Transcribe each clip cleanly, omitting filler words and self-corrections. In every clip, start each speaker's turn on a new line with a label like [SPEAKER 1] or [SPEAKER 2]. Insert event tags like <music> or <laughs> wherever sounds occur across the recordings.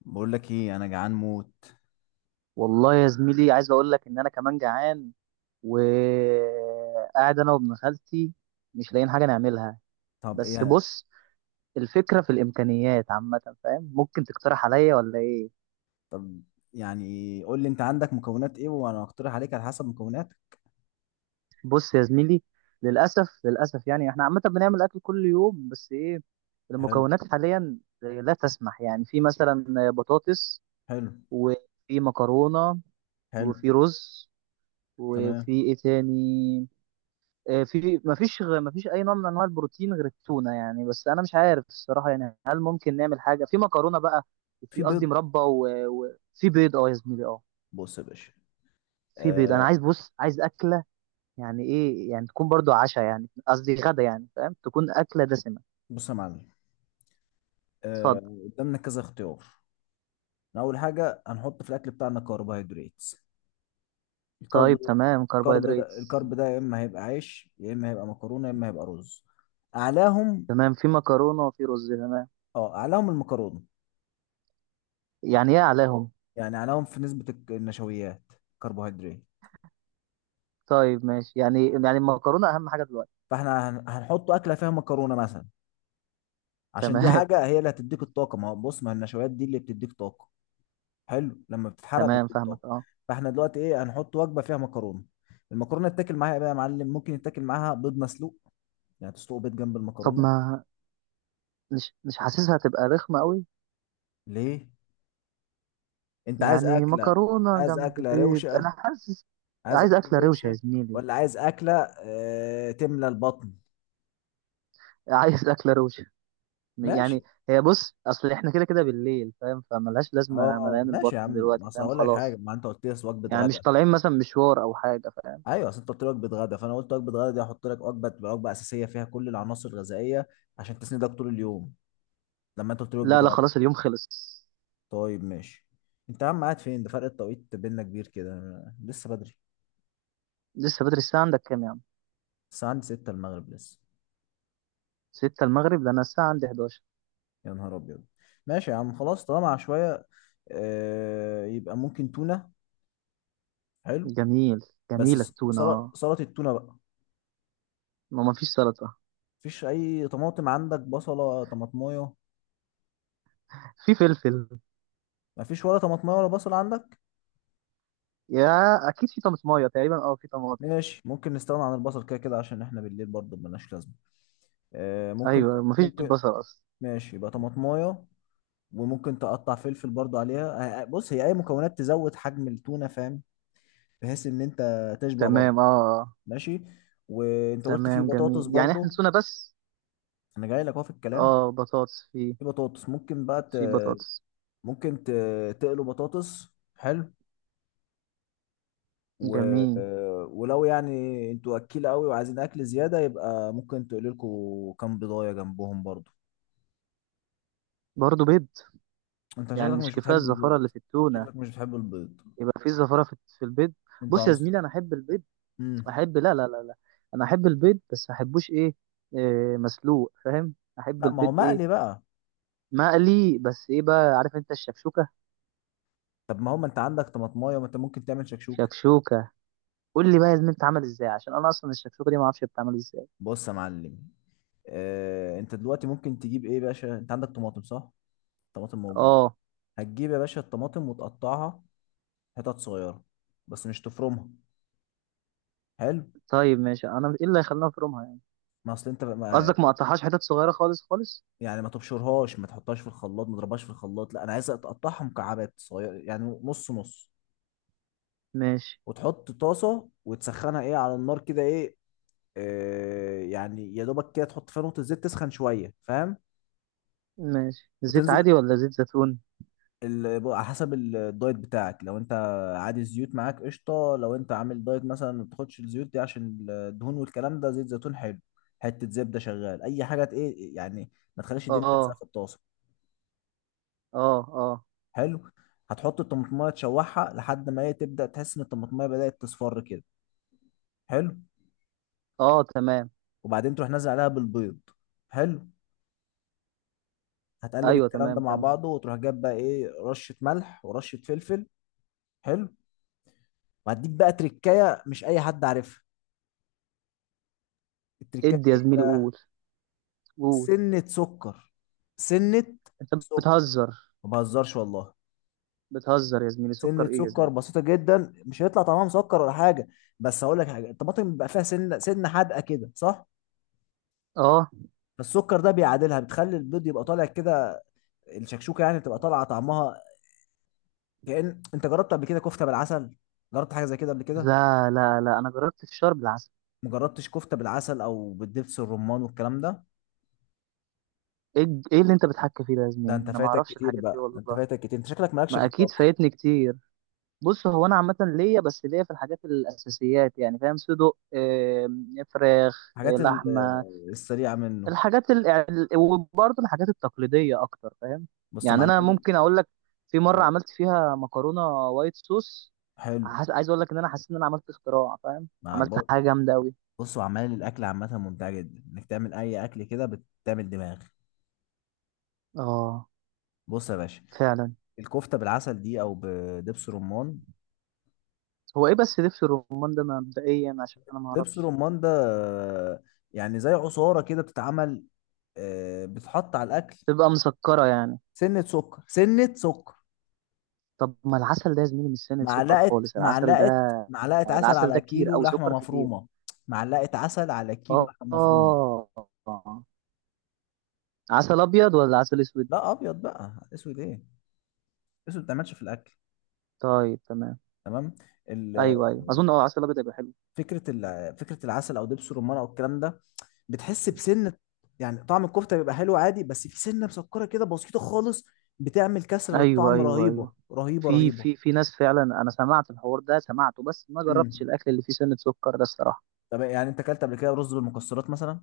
[SPEAKER 1] بقول لك ايه، انا جعان موت.
[SPEAKER 2] والله يا زميلي، عايز اقول لك ان انا كمان جعان. وقاعد انا وابن خالتي، مش لاقيين حاجه نعملها.
[SPEAKER 1] طب
[SPEAKER 2] بس
[SPEAKER 1] ايه؟
[SPEAKER 2] بص، الفكره في الامكانيات عامه، فاهم؟ ممكن تقترح عليا ولا ايه؟
[SPEAKER 1] طب، يعني قول لي انت عندك مكونات ايه، وانا هقترح عليك على حسب مكوناتك.
[SPEAKER 2] بص يا زميلي، للاسف للاسف يعني احنا عامه بنعمل اكل كل يوم، بس ايه،
[SPEAKER 1] حلو.
[SPEAKER 2] المكونات حاليا لا تسمح. يعني في مثلا بطاطس،
[SPEAKER 1] حلو.
[SPEAKER 2] وفي مكرونه،
[SPEAKER 1] حلو.
[SPEAKER 2] وفي رز، وفي
[SPEAKER 1] تمام.
[SPEAKER 2] ايه تاني؟ مفيش اي نوع من انواع البروتين غير التونه يعني. بس انا مش عارف الصراحه، يعني هل ممكن نعمل حاجه في مكرونه بقى؟
[SPEAKER 1] في
[SPEAKER 2] وفي قصدي
[SPEAKER 1] بيض.
[SPEAKER 2] مربى وفي بيض. اه يا زميلي، اه،
[SPEAKER 1] بص يا باشا.
[SPEAKER 2] في بيض. انا
[SPEAKER 1] آه.
[SPEAKER 2] عايز، بص، عايز اكله. يعني ايه؟ يعني تكون برضو عشاء، يعني قصدي غدا، يعني فاهم، تكون اكله دسمه.
[SPEAKER 1] بص يا معلم.
[SPEAKER 2] اتفضل.
[SPEAKER 1] آه. قدامنا كذا اختيار. اول حاجه هنحط في الاكل بتاعنا كربوهيدرات. الكرب
[SPEAKER 2] طيب، تمام،
[SPEAKER 1] الكرب
[SPEAKER 2] كربوهيدرات.
[SPEAKER 1] ده الكرب ده يا اما هيبقى عيش، يا اما هيبقى مكرونه، يا اما هيبقى رز. اعلاهم؟
[SPEAKER 2] تمام، في مكرونه وفي رز، تمام.
[SPEAKER 1] اه، اعلاهم المكرونه.
[SPEAKER 2] يعني ايه عليهم؟
[SPEAKER 1] يعني اعلاهم في نسبه النشويات، كربوهيدرات.
[SPEAKER 2] طيب ماشي، يعني المكرونه اهم حاجه دلوقتي.
[SPEAKER 1] فاحنا هنحط اكله فيها مكرونه مثلا، عشان دي
[SPEAKER 2] تمام.
[SPEAKER 1] حاجه
[SPEAKER 2] <laughs>
[SPEAKER 1] هي اللي هتديك الطاقه. ما هو بص، ما النشويات دي اللي بتديك طاقه. حلو، لما بتتحرق
[SPEAKER 2] تمام،
[SPEAKER 1] بتديك طاقه.
[SPEAKER 2] فاهمك، اه.
[SPEAKER 1] فاحنا دلوقتي ايه، هنحط وجبه فيها مكرونه. المكرونه تتاكل معاها ايه بقى يا معلم؟ ممكن يتاكل معاها بيض مسلوق، يعني تسلق بيض جنب
[SPEAKER 2] طب
[SPEAKER 1] المكرونه.
[SPEAKER 2] ما، مش مش حاسسها هتبقى رخمه قوي.
[SPEAKER 1] ليه؟ انت عايز
[SPEAKER 2] يعني
[SPEAKER 1] اكله؟
[SPEAKER 2] مكرونة
[SPEAKER 1] عايز
[SPEAKER 2] جنب
[SPEAKER 1] اكله
[SPEAKER 2] بيض، أنا
[SPEAKER 1] روشه.
[SPEAKER 2] حاسس.
[SPEAKER 1] عايز
[SPEAKER 2] عايز
[SPEAKER 1] اكله
[SPEAKER 2] أكلة روشة يا
[SPEAKER 1] روشه.
[SPEAKER 2] زميلي.
[SPEAKER 1] ولا عايز اكله اه تملى البطن؟
[SPEAKER 2] عايز أكلة روشة. يعني،
[SPEAKER 1] ماشي.
[SPEAKER 2] هي بص، أصل إحنا كده كده بالليل، فاهم، فملهاش لازمة
[SPEAKER 1] اه،
[SPEAKER 2] مليان
[SPEAKER 1] ماشي يا
[SPEAKER 2] البطن
[SPEAKER 1] عم،
[SPEAKER 2] دلوقتي،
[SPEAKER 1] اصل
[SPEAKER 2] فاهم،
[SPEAKER 1] هقول لك حاجه.
[SPEAKER 2] خلاص.
[SPEAKER 1] ما انت قلت لي وجبه
[SPEAKER 2] يعني مش
[SPEAKER 1] غدا.
[SPEAKER 2] طالعين مثلا مشوار أو حاجة، فاهم.
[SPEAKER 1] ايوه، اصل انت قلت لي وجبه غدا، فانا قلت وجبه غدا دي هحط لك وجبه، تبقى وجبه اساسيه فيها كل العناصر الغذائيه، عشان تسندك طول اليوم. لما انت قلت لي
[SPEAKER 2] لا
[SPEAKER 1] وجبه
[SPEAKER 2] لا،
[SPEAKER 1] غدا.
[SPEAKER 2] خلاص اليوم خلص.
[SPEAKER 1] طيب ماشي. انت يا عم قاعد فين؟ ده فرق التوقيت بيننا كبير كده، أنا لسه بدري.
[SPEAKER 2] لسه بدري. الساعة عندك كام يا عم؟
[SPEAKER 1] الساعه عندي 6 المغرب لسه.
[SPEAKER 2] 6 المغرب؟ ده أنا الساعة عندي 11.
[SPEAKER 1] يا نهار ابيض. ماشي يا عم خلاص، طالما شويه. آه، يبقى ممكن تونه. حلو.
[SPEAKER 2] جميل.
[SPEAKER 1] بس
[SPEAKER 2] جميلة
[SPEAKER 1] ص-
[SPEAKER 2] التونة،
[SPEAKER 1] سل-
[SPEAKER 2] آه.
[SPEAKER 1] سلطه التونه بقى.
[SPEAKER 2] ما فيش سلطة.
[SPEAKER 1] مفيش اي طماطم عندك، بصله، طماطمايه؟
[SPEAKER 2] في فلفل.
[SPEAKER 1] مفيش ولا طماطمايه ولا بصل عندك؟
[SPEAKER 2] يا، أكيد في طماطماية. تقريبا في طماطم.
[SPEAKER 1] ماشي، ممكن نستغنى عن البصل كده كده، عشان احنا بالليل برضه ملناش لازمه. آه ممكن.
[SPEAKER 2] أيوة، ما فيش
[SPEAKER 1] ممكن.
[SPEAKER 2] بصل أصلا.
[SPEAKER 1] ماشي، يبقى طماطمايه، وممكن تقطع فلفل برضه عليها. آه، آه، بص، هي اي مكونات تزود حجم التونه، فاهم، بحيث ان انت تشبع برضه.
[SPEAKER 2] تمام، أه، آه.
[SPEAKER 1] ماشي. وانت قلت في
[SPEAKER 2] تمام جميل،
[SPEAKER 1] بطاطس
[SPEAKER 2] يعني احنا
[SPEAKER 1] برضه.
[SPEAKER 2] نسونا بس.
[SPEAKER 1] انا جاي لك اهو في الكلام.
[SPEAKER 2] اه، بطاطس في.
[SPEAKER 1] في بطاطس ممكن بقى
[SPEAKER 2] في بطاطس.
[SPEAKER 1] ممكن تقلوا بطاطس، حلو. و...
[SPEAKER 2] جميل.
[SPEAKER 1] آه، ولو يعني انتوا اكيله قوي وعايزين اكل زياده، يبقى ممكن تقلوا لكم كام بيضايه جنبهم برضه.
[SPEAKER 2] برضه بيض؟
[SPEAKER 1] انت
[SPEAKER 2] يعني
[SPEAKER 1] شكلك
[SPEAKER 2] مش
[SPEAKER 1] مش
[SPEAKER 2] كفايه
[SPEAKER 1] بتحب
[SPEAKER 2] الزفاره
[SPEAKER 1] البيض.
[SPEAKER 2] اللي في التونه؟
[SPEAKER 1] شكلك مش بتحب البيض.
[SPEAKER 2] يبقى في زفاره في البيض.
[SPEAKER 1] انت
[SPEAKER 2] بص يا
[SPEAKER 1] عنصر.
[SPEAKER 2] زميلي، انا احب البيض.
[SPEAKER 1] امم
[SPEAKER 2] احب، لا لا لا لا، انا احب البيض، بس ما احبوش إيه، مسلوق، فاهم، احب
[SPEAKER 1] لا، ما هو
[SPEAKER 2] البيض، ايه،
[SPEAKER 1] مقلي بقى.
[SPEAKER 2] مقلي، بس ايه بقى؟ عارف انت الشكشوكه؟
[SPEAKER 1] طب، ما هو ما انت عندك طماطمايه، ما انت ممكن تعمل شكشوك.
[SPEAKER 2] شكشوكه. قول لي بقى يا زميلي بتتعمل ازاي، عشان انا اصلا الشكشوكه دي ما اعرفش بتتعمل ازاي.
[SPEAKER 1] بص يا معلم. اه، انت دلوقتي ممكن تجيب ايه يا باشا؟ انت عندك طماطم صح؟ طماطم موجود.
[SPEAKER 2] اه.
[SPEAKER 1] هتجيب يا باشا الطماطم وتقطعها حتت صغيره، بس مش تفرمها. حلو.
[SPEAKER 2] طيب ماشي، انا ايه اللي هيخلينا نفرمها يعني؟
[SPEAKER 1] ما اصل انت ما...
[SPEAKER 2] قصدك ما اقطعهاش حتت صغيره خالص خالص.
[SPEAKER 1] يعني ما تبشرهاش، ما تحطهاش في الخلاط، ما تضربهاش في الخلاط، لا انا عايز تقطعها مكعبات صغيره، يعني نص نص.
[SPEAKER 2] ماشي.
[SPEAKER 1] وتحط طاسه وتسخنها، ايه، على النار كده، ايه. يعني يا دوبك كده، تحط فيها نقطة زيت، تسخن شوية، فاهم.
[SPEAKER 2] ماشي، زيت
[SPEAKER 1] وتنزل
[SPEAKER 2] عادي ولا زيت زيتون؟
[SPEAKER 1] على حسب الدايت بتاعك، لو انت عادي الزيوت معاك قشطة، لو انت عامل دايت مثلا ما بتاخدش الزيوت دي عشان الدهون والكلام ده، زيت زيتون حلو، حتة زبدة شغال، أي حاجة ايه يعني، ما تخليش الدنيا تلزق
[SPEAKER 2] اه،
[SPEAKER 1] في الطاسة.
[SPEAKER 2] اه. اه،
[SPEAKER 1] حلو. هتحط الطماطماية تشوحها لحد ما هي تبدأ تحس إن الطماطماية بدأت تصفر كده. حلو.
[SPEAKER 2] اه، تمام.
[SPEAKER 1] وبعدين تروح نازل عليها بالبيض. حلو. هتقلب
[SPEAKER 2] ايوه
[SPEAKER 1] الكلام ده
[SPEAKER 2] تمام،
[SPEAKER 1] مع
[SPEAKER 2] كمل.
[SPEAKER 1] بعضه، وتروح جايب بقى ايه، رشة ملح ورشة فلفل. حلو. وهديك بقى تركايه، مش اي حد عارفها. التركايه
[SPEAKER 2] ادي
[SPEAKER 1] دي
[SPEAKER 2] يا
[SPEAKER 1] ايه
[SPEAKER 2] زميلي،
[SPEAKER 1] بقى؟
[SPEAKER 2] قول. قول.
[SPEAKER 1] سنه سكر. سنه
[SPEAKER 2] انت
[SPEAKER 1] سكر.
[SPEAKER 2] بتهزر.
[SPEAKER 1] ما بهزرش والله.
[SPEAKER 2] بتهزر يا زميلي، سكر
[SPEAKER 1] سنه
[SPEAKER 2] ايه يا
[SPEAKER 1] سكر
[SPEAKER 2] زميلي؟
[SPEAKER 1] بسيطه جدا، مش هيطلع طعمها مسكر ولا حاجه. بس هقول لك حاجه، الطماطم بيبقى فيها سنه، سنه حادقه كده صح؟
[SPEAKER 2] اه.
[SPEAKER 1] فالسكر ده بيعادلها، بتخلي البيض يبقى طالع كده. الشكشوكه يعني تبقى طالعه طعمها. كأن انت جربت قبل كده كفته بالعسل؟ جربت حاجه زي كده قبل كده؟
[SPEAKER 2] لا لا لا، انا جربت الفشار بالعسل.
[SPEAKER 1] مجربتش كفته بالعسل او بالدبس الرمان والكلام ده.
[SPEAKER 2] إيه اللي انت بتحكي فيه ده يا
[SPEAKER 1] ده
[SPEAKER 2] زميلي؟
[SPEAKER 1] انت
[SPEAKER 2] انا ما
[SPEAKER 1] فايتك
[SPEAKER 2] اعرفش
[SPEAKER 1] كتير
[SPEAKER 2] الحاجات دي
[SPEAKER 1] بقى، ده انت
[SPEAKER 2] والله.
[SPEAKER 1] فايتك كتير، انت شكلك مالكش في
[SPEAKER 2] ما اكيد
[SPEAKER 1] الطبخ.
[SPEAKER 2] فايتني كتير. بص، هو انا عامه ليا، بس ليا في الحاجات الاساسيات، يعني فاهم، صدق، فراخ،
[SPEAKER 1] الحاجات
[SPEAKER 2] لحمه.
[SPEAKER 1] السريعة منه.
[SPEAKER 2] يعني وبرضه الحاجات التقليدية أكتر، فاهم.
[SPEAKER 1] بص يا
[SPEAKER 2] يعني أنا
[SPEAKER 1] معلم.
[SPEAKER 2] ممكن أقول لك، في مرة
[SPEAKER 1] آه.
[SPEAKER 2] عملت فيها مكرونة وايت صوص.
[SPEAKER 1] حلو.
[SPEAKER 2] عايز أقول لك إن أنا حسيت إن أنا عملت اختراع، فاهم،
[SPEAKER 1] مع
[SPEAKER 2] عملت
[SPEAKER 1] ب-
[SPEAKER 2] حاجة جامدة أوي.
[SPEAKER 1] بص، وعمال الأكل عامة ممتعة جدا إنك تعمل أي أكل كده، بتعمل دماغ.
[SPEAKER 2] آه،
[SPEAKER 1] بص يا باشا.
[SPEAKER 2] فعلا.
[SPEAKER 1] الكفتة بالعسل دي أو بدبس رمان.
[SPEAKER 2] هو إيه بس دبس الرمان ده مبدئيا؟ عشان أنا
[SPEAKER 1] دبس
[SPEAKER 2] معرفش.
[SPEAKER 1] رمان ده، آه، يعني زي عصارة كده بتتعمل، آه، بتحط على الأكل.
[SPEAKER 2] تبقى مسكرة يعني؟
[SPEAKER 1] سنة سكر. سنة سكر.
[SPEAKER 2] طب ما العسل ده يا زميلي مش سنة سكر
[SPEAKER 1] معلقة
[SPEAKER 2] خالص العسل
[SPEAKER 1] معلقة
[SPEAKER 2] ده؟
[SPEAKER 1] معلقة عسل
[SPEAKER 2] العسل
[SPEAKER 1] على
[SPEAKER 2] ده كتير
[SPEAKER 1] كيلو
[SPEAKER 2] أو
[SPEAKER 1] لحمة
[SPEAKER 2] سكر كتير؟
[SPEAKER 1] مفرومة. معلقة عسل على كيلو
[SPEAKER 2] آه،
[SPEAKER 1] لحمة مفرومة.
[SPEAKER 2] آه. عسل أبيض ولا عسل أسود؟
[SPEAKER 1] لا، أبيض بقى، أسود إيه؟ أسود ما بتعملش في الأكل.
[SPEAKER 2] طيب تمام.
[SPEAKER 1] تمام. ال-
[SPEAKER 2] أيوه أيوه، أظن أه عسل أبيض هيبقى حلو.
[SPEAKER 1] فكره العسل او دبس الرمان او الكلام ده، بتحس بسنه، يعني طعم الكفته بيبقى حلو عادي، بس في سنه مسكره كده بسيطه خالص. بتعمل كسره
[SPEAKER 2] ايوه
[SPEAKER 1] للطعم
[SPEAKER 2] ايوه ايوه،
[SPEAKER 1] رهيبه رهيبه
[SPEAKER 2] في
[SPEAKER 1] رهيبه.
[SPEAKER 2] في في ناس فعلا، انا سمعت الحوار ده، سمعته بس ما جربتش
[SPEAKER 1] امم.
[SPEAKER 2] الاكل اللي فيه سنه سكر ده الصراحه.
[SPEAKER 1] طب يعني انت اكلت قبل كده رز بالمكسرات مثلا؟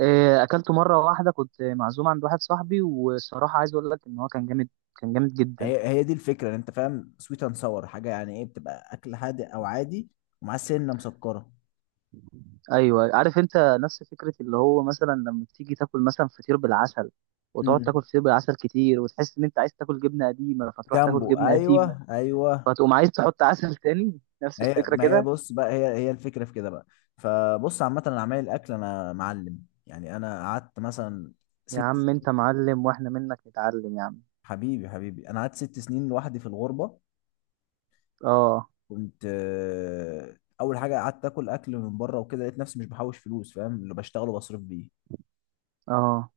[SPEAKER 2] إيه، اكلته مره واحده، كنت معزوم عند واحد صاحبي، والصراحه عايز اقول لك ان هو كان جامد، كان جامد جدا.
[SPEAKER 1] هي هي دي الفكره، ان انت فاهم، سويت اند ساور حاجه، يعني ايه بتبقى اكل هادئ او عادي، ومعاه سنه مسكره.
[SPEAKER 2] ايوه عارف انت، نفس فكره اللي هو مثلا لما تيجي تاكل مثلا فطير بالعسل، وتقعد تاكل
[SPEAKER 1] امم.
[SPEAKER 2] فطير بالعسل كتير، وتحس ان انت عايز تاكل جبنه قديمه، فتروح
[SPEAKER 1] جنبه،
[SPEAKER 2] تاكل جبنه
[SPEAKER 1] ايوه
[SPEAKER 2] قديمه،
[SPEAKER 1] ايوه.
[SPEAKER 2] فتقوم عايز تحط عسل تاني، نفس
[SPEAKER 1] ما هي،
[SPEAKER 2] الفكره
[SPEAKER 1] ما هي،
[SPEAKER 2] كده.
[SPEAKER 1] بص بقى، هي هي الفكره في كده بقى. فبص عامه، انا عمال الاكل انا معلم. يعني انا قعدت مثلا
[SPEAKER 2] يا
[SPEAKER 1] ست
[SPEAKER 2] عم انت
[SPEAKER 1] سنين
[SPEAKER 2] معلم، واحنا منك نتعلم يا عم.
[SPEAKER 1] حبيبي، حبيبي، انا قعدت 6 سنين لوحدي في الغربه.
[SPEAKER 2] اه،
[SPEAKER 1] كنت اول حاجه قعدت اكل اكل من بره وكده، لقيت نفسي مش بحوش فلوس، فاهم، اللي بشتغله بصرف بيه.
[SPEAKER 2] اه.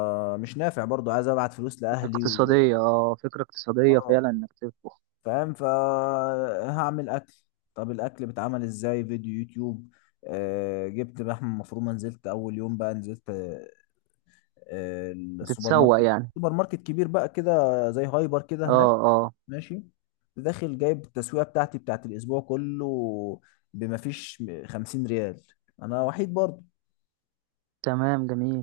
[SPEAKER 1] مش نافع برضو، عايز ابعت فلوس لاهلي و...
[SPEAKER 2] اقتصادية، اه، فكرة اقتصادية
[SPEAKER 1] آه،
[SPEAKER 2] فعلا انك تطبخ.
[SPEAKER 1] فاهم، فهعمل اكل. طب الاكل بيتعمل ازاي؟ فيديو يوتيوب. جبت لحمه مفرومه، نزلت اول يوم بقى، نزلت السوبر
[SPEAKER 2] تتسوق
[SPEAKER 1] ماركت،
[SPEAKER 2] يعني.
[SPEAKER 1] سوبر ماركت كبير بقى كده، زي هايبر كده
[SPEAKER 2] اه،
[SPEAKER 1] هناك.
[SPEAKER 2] اه.
[SPEAKER 1] ماشي. داخل جايب التسويقه بتاعتي بتاعت الاسبوع كله، بما فيش 50 ريال، انا وحيد برضه.
[SPEAKER 2] تمام جميل.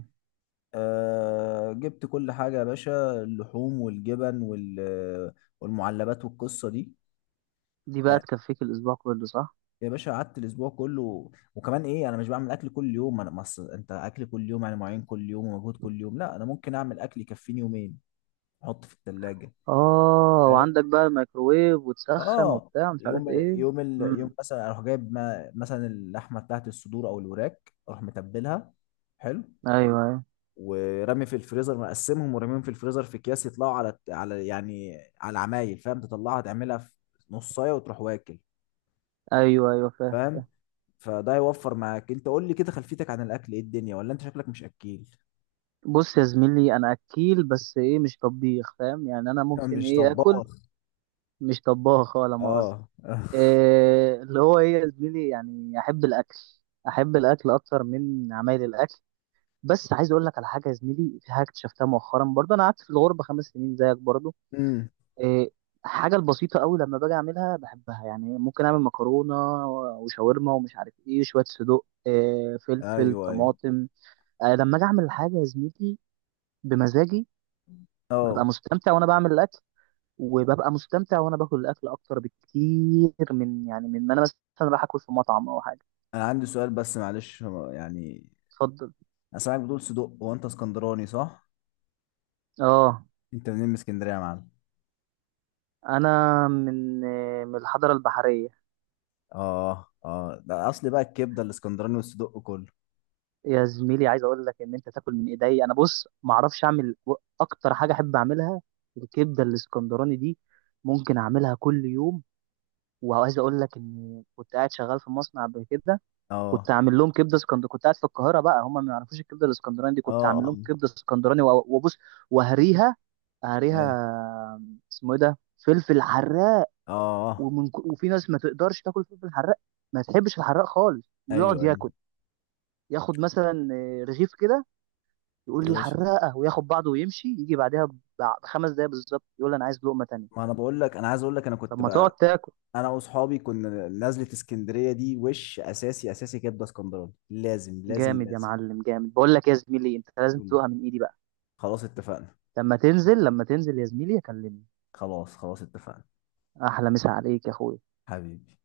[SPEAKER 1] أه، جبت كل حاجه يا باشا، اللحوم والجبن والمعلبات والقصه دي.
[SPEAKER 2] دي بقى
[SPEAKER 1] يعني
[SPEAKER 2] تكفيك الاسبوع كله، صح؟
[SPEAKER 1] يا باشا، قعدت الاسبوع كله، وكمان ايه، انا مش بعمل اكل كل يوم، انت اكل كل يوم يعني معين كل يوم ومجهود كل يوم، لا انا ممكن اعمل اكل يكفيني يومين، احط في الثلاجه.
[SPEAKER 2] اه، وعندك بقى الميكروويف وتسخن
[SPEAKER 1] اه.
[SPEAKER 2] وبتاع، مش عارف
[SPEAKER 1] يوم.
[SPEAKER 2] ايه.
[SPEAKER 1] يوم
[SPEAKER 2] امم.
[SPEAKER 1] مثلا اروح جايب ما... مثلا اللحمه بتاعت الصدور او الوراك، اروح متبلها. حلو.
[SPEAKER 2] ايوه ايوه.
[SPEAKER 1] ورمي في الفريزر، مقسمهم ورميهم في الفريزر في اكياس، يطلعوا على يعني على العمايل، فاهم، تطلعها تعملها في نصايه وتروح واكل.
[SPEAKER 2] ايوه ايوه فاهم.
[SPEAKER 1] فاهم. فده هيوفر معاك، انت قول لي كده خلفيتك عن الاكل ايه الدنيا، ولا انت شكلك مش اكيل.
[SPEAKER 2] بص يا زميلي، انا اكيل بس ايه، مش طبيخ، فاهم، يعني انا
[SPEAKER 1] <laughs>
[SPEAKER 2] ممكن
[SPEAKER 1] مش
[SPEAKER 2] ايه، اكل.
[SPEAKER 1] طباخ.
[SPEAKER 2] مش طباخ ولا مؤاخذة.
[SPEAKER 1] اه <laughs>
[SPEAKER 2] إيه اللي هو ايه يا زميلي؟ يعني احب الاكل، احب الاكل اكتر من عمايل الاكل. بس عايز اقول لك على حاجه يا زميلي، في حاجه اكتشفتها مؤخرا، برضه انا قعدت في الغربه 5 سنين زيك برضه.
[SPEAKER 1] امم.
[SPEAKER 2] إيه، حاجه البسيطه قوي، لما باجي اعملها بحبها. يعني ممكن اعمل مكرونه وشاورما ومش عارف ايه، شويه صدوق، إيه، فلفل،
[SPEAKER 1] ايوه ايوه.
[SPEAKER 2] طماطم. لما اجي اعمل الحاجه يا زميلي بمزاجي، ببقى
[SPEAKER 1] اه.
[SPEAKER 2] مستمتع وانا بعمل الاكل، وببقى مستمتع وانا باكل الاكل اكتر بكتير يعني من ما انا مثلا راح اكل في مطعم او حاجه.
[SPEAKER 1] انا عندي سؤال بس معلش، يعني
[SPEAKER 2] اتفضل.
[SPEAKER 1] انا سامعك بتقول صدق، هو انت اسكندراني صح؟
[SPEAKER 2] اه،
[SPEAKER 1] انت منين من اسكندريه يا معلم؟
[SPEAKER 2] انا من من الحضاره البحريه.
[SPEAKER 1] اه، اه، ده اصل بقى الكبده الاسكندراني والصدق كله.
[SPEAKER 2] يا زميلي، عايز اقول لك ان انت تاكل من ايدي. انا بص، ما اعرفش اعمل، اكتر حاجه احب اعملها الكبده الاسكندراني دي، ممكن اعملها كل يوم. وعايز اقول لك ان كنت قاعد شغال في مصنع قبل كده، كنت
[SPEAKER 1] اه.
[SPEAKER 2] اعمل لهم كبده اسكندراني. كنت قاعد في القاهره بقى، هم ما يعرفوش الكبده الاسكندراني دي.
[SPEAKER 1] اه.
[SPEAKER 2] كنت اعمل
[SPEAKER 1] اه.
[SPEAKER 2] لهم كبده اسكندراني وبص، وهريها.
[SPEAKER 1] ايوه.
[SPEAKER 2] هريها. اسمه ايه ده، فلفل حراق.
[SPEAKER 1] اه. آه.
[SPEAKER 2] وفي ناس ما تقدرش تاكل فلفل حراق، ما تحبش الحراق خالص، ويقعد
[SPEAKER 1] ايوه ايوه.
[SPEAKER 2] ياكل، ياخد مثلا رغيف كده، يقول
[SPEAKER 1] يا
[SPEAKER 2] لي
[SPEAKER 1] باشا.
[SPEAKER 2] حراقه، وياخد بعضه ويمشي، يجي بعدها ب5 دقايق بالظبط، يقول لي انا عايز لقمه تانية.
[SPEAKER 1] ما انا بقول لك، انا عايز اقول لك انا
[SPEAKER 2] طب
[SPEAKER 1] كنت
[SPEAKER 2] ما تقعد
[SPEAKER 1] بقى،
[SPEAKER 2] تاكل.
[SPEAKER 1] انا واصحابي كنا نازله اسكندريه دي وش اساسي، اساسي كبده اسكندراني، لازم لازم
[SPEAKER 2] جامد يا
[SPEAKER 1] لازم.
[SPEAKER 2] معلم، جامد. بقول لك يا زميلي، انت لازم
[SPEAKER 1] قول.
[SPEAKER 2] تدوقها من ايدي بقى.
[SPEAKER 1] خلاص اتفقنا.
[SPEAKER 2] لما تنزل، لما تنزل يا زميلي، اكلمني.
[SPEAKER 1] خلاص خلاص اتفقنا.
[SPEAKER 2] احلى مسا عليك يا اخويا.
[SPEAKER 1] حبيبي.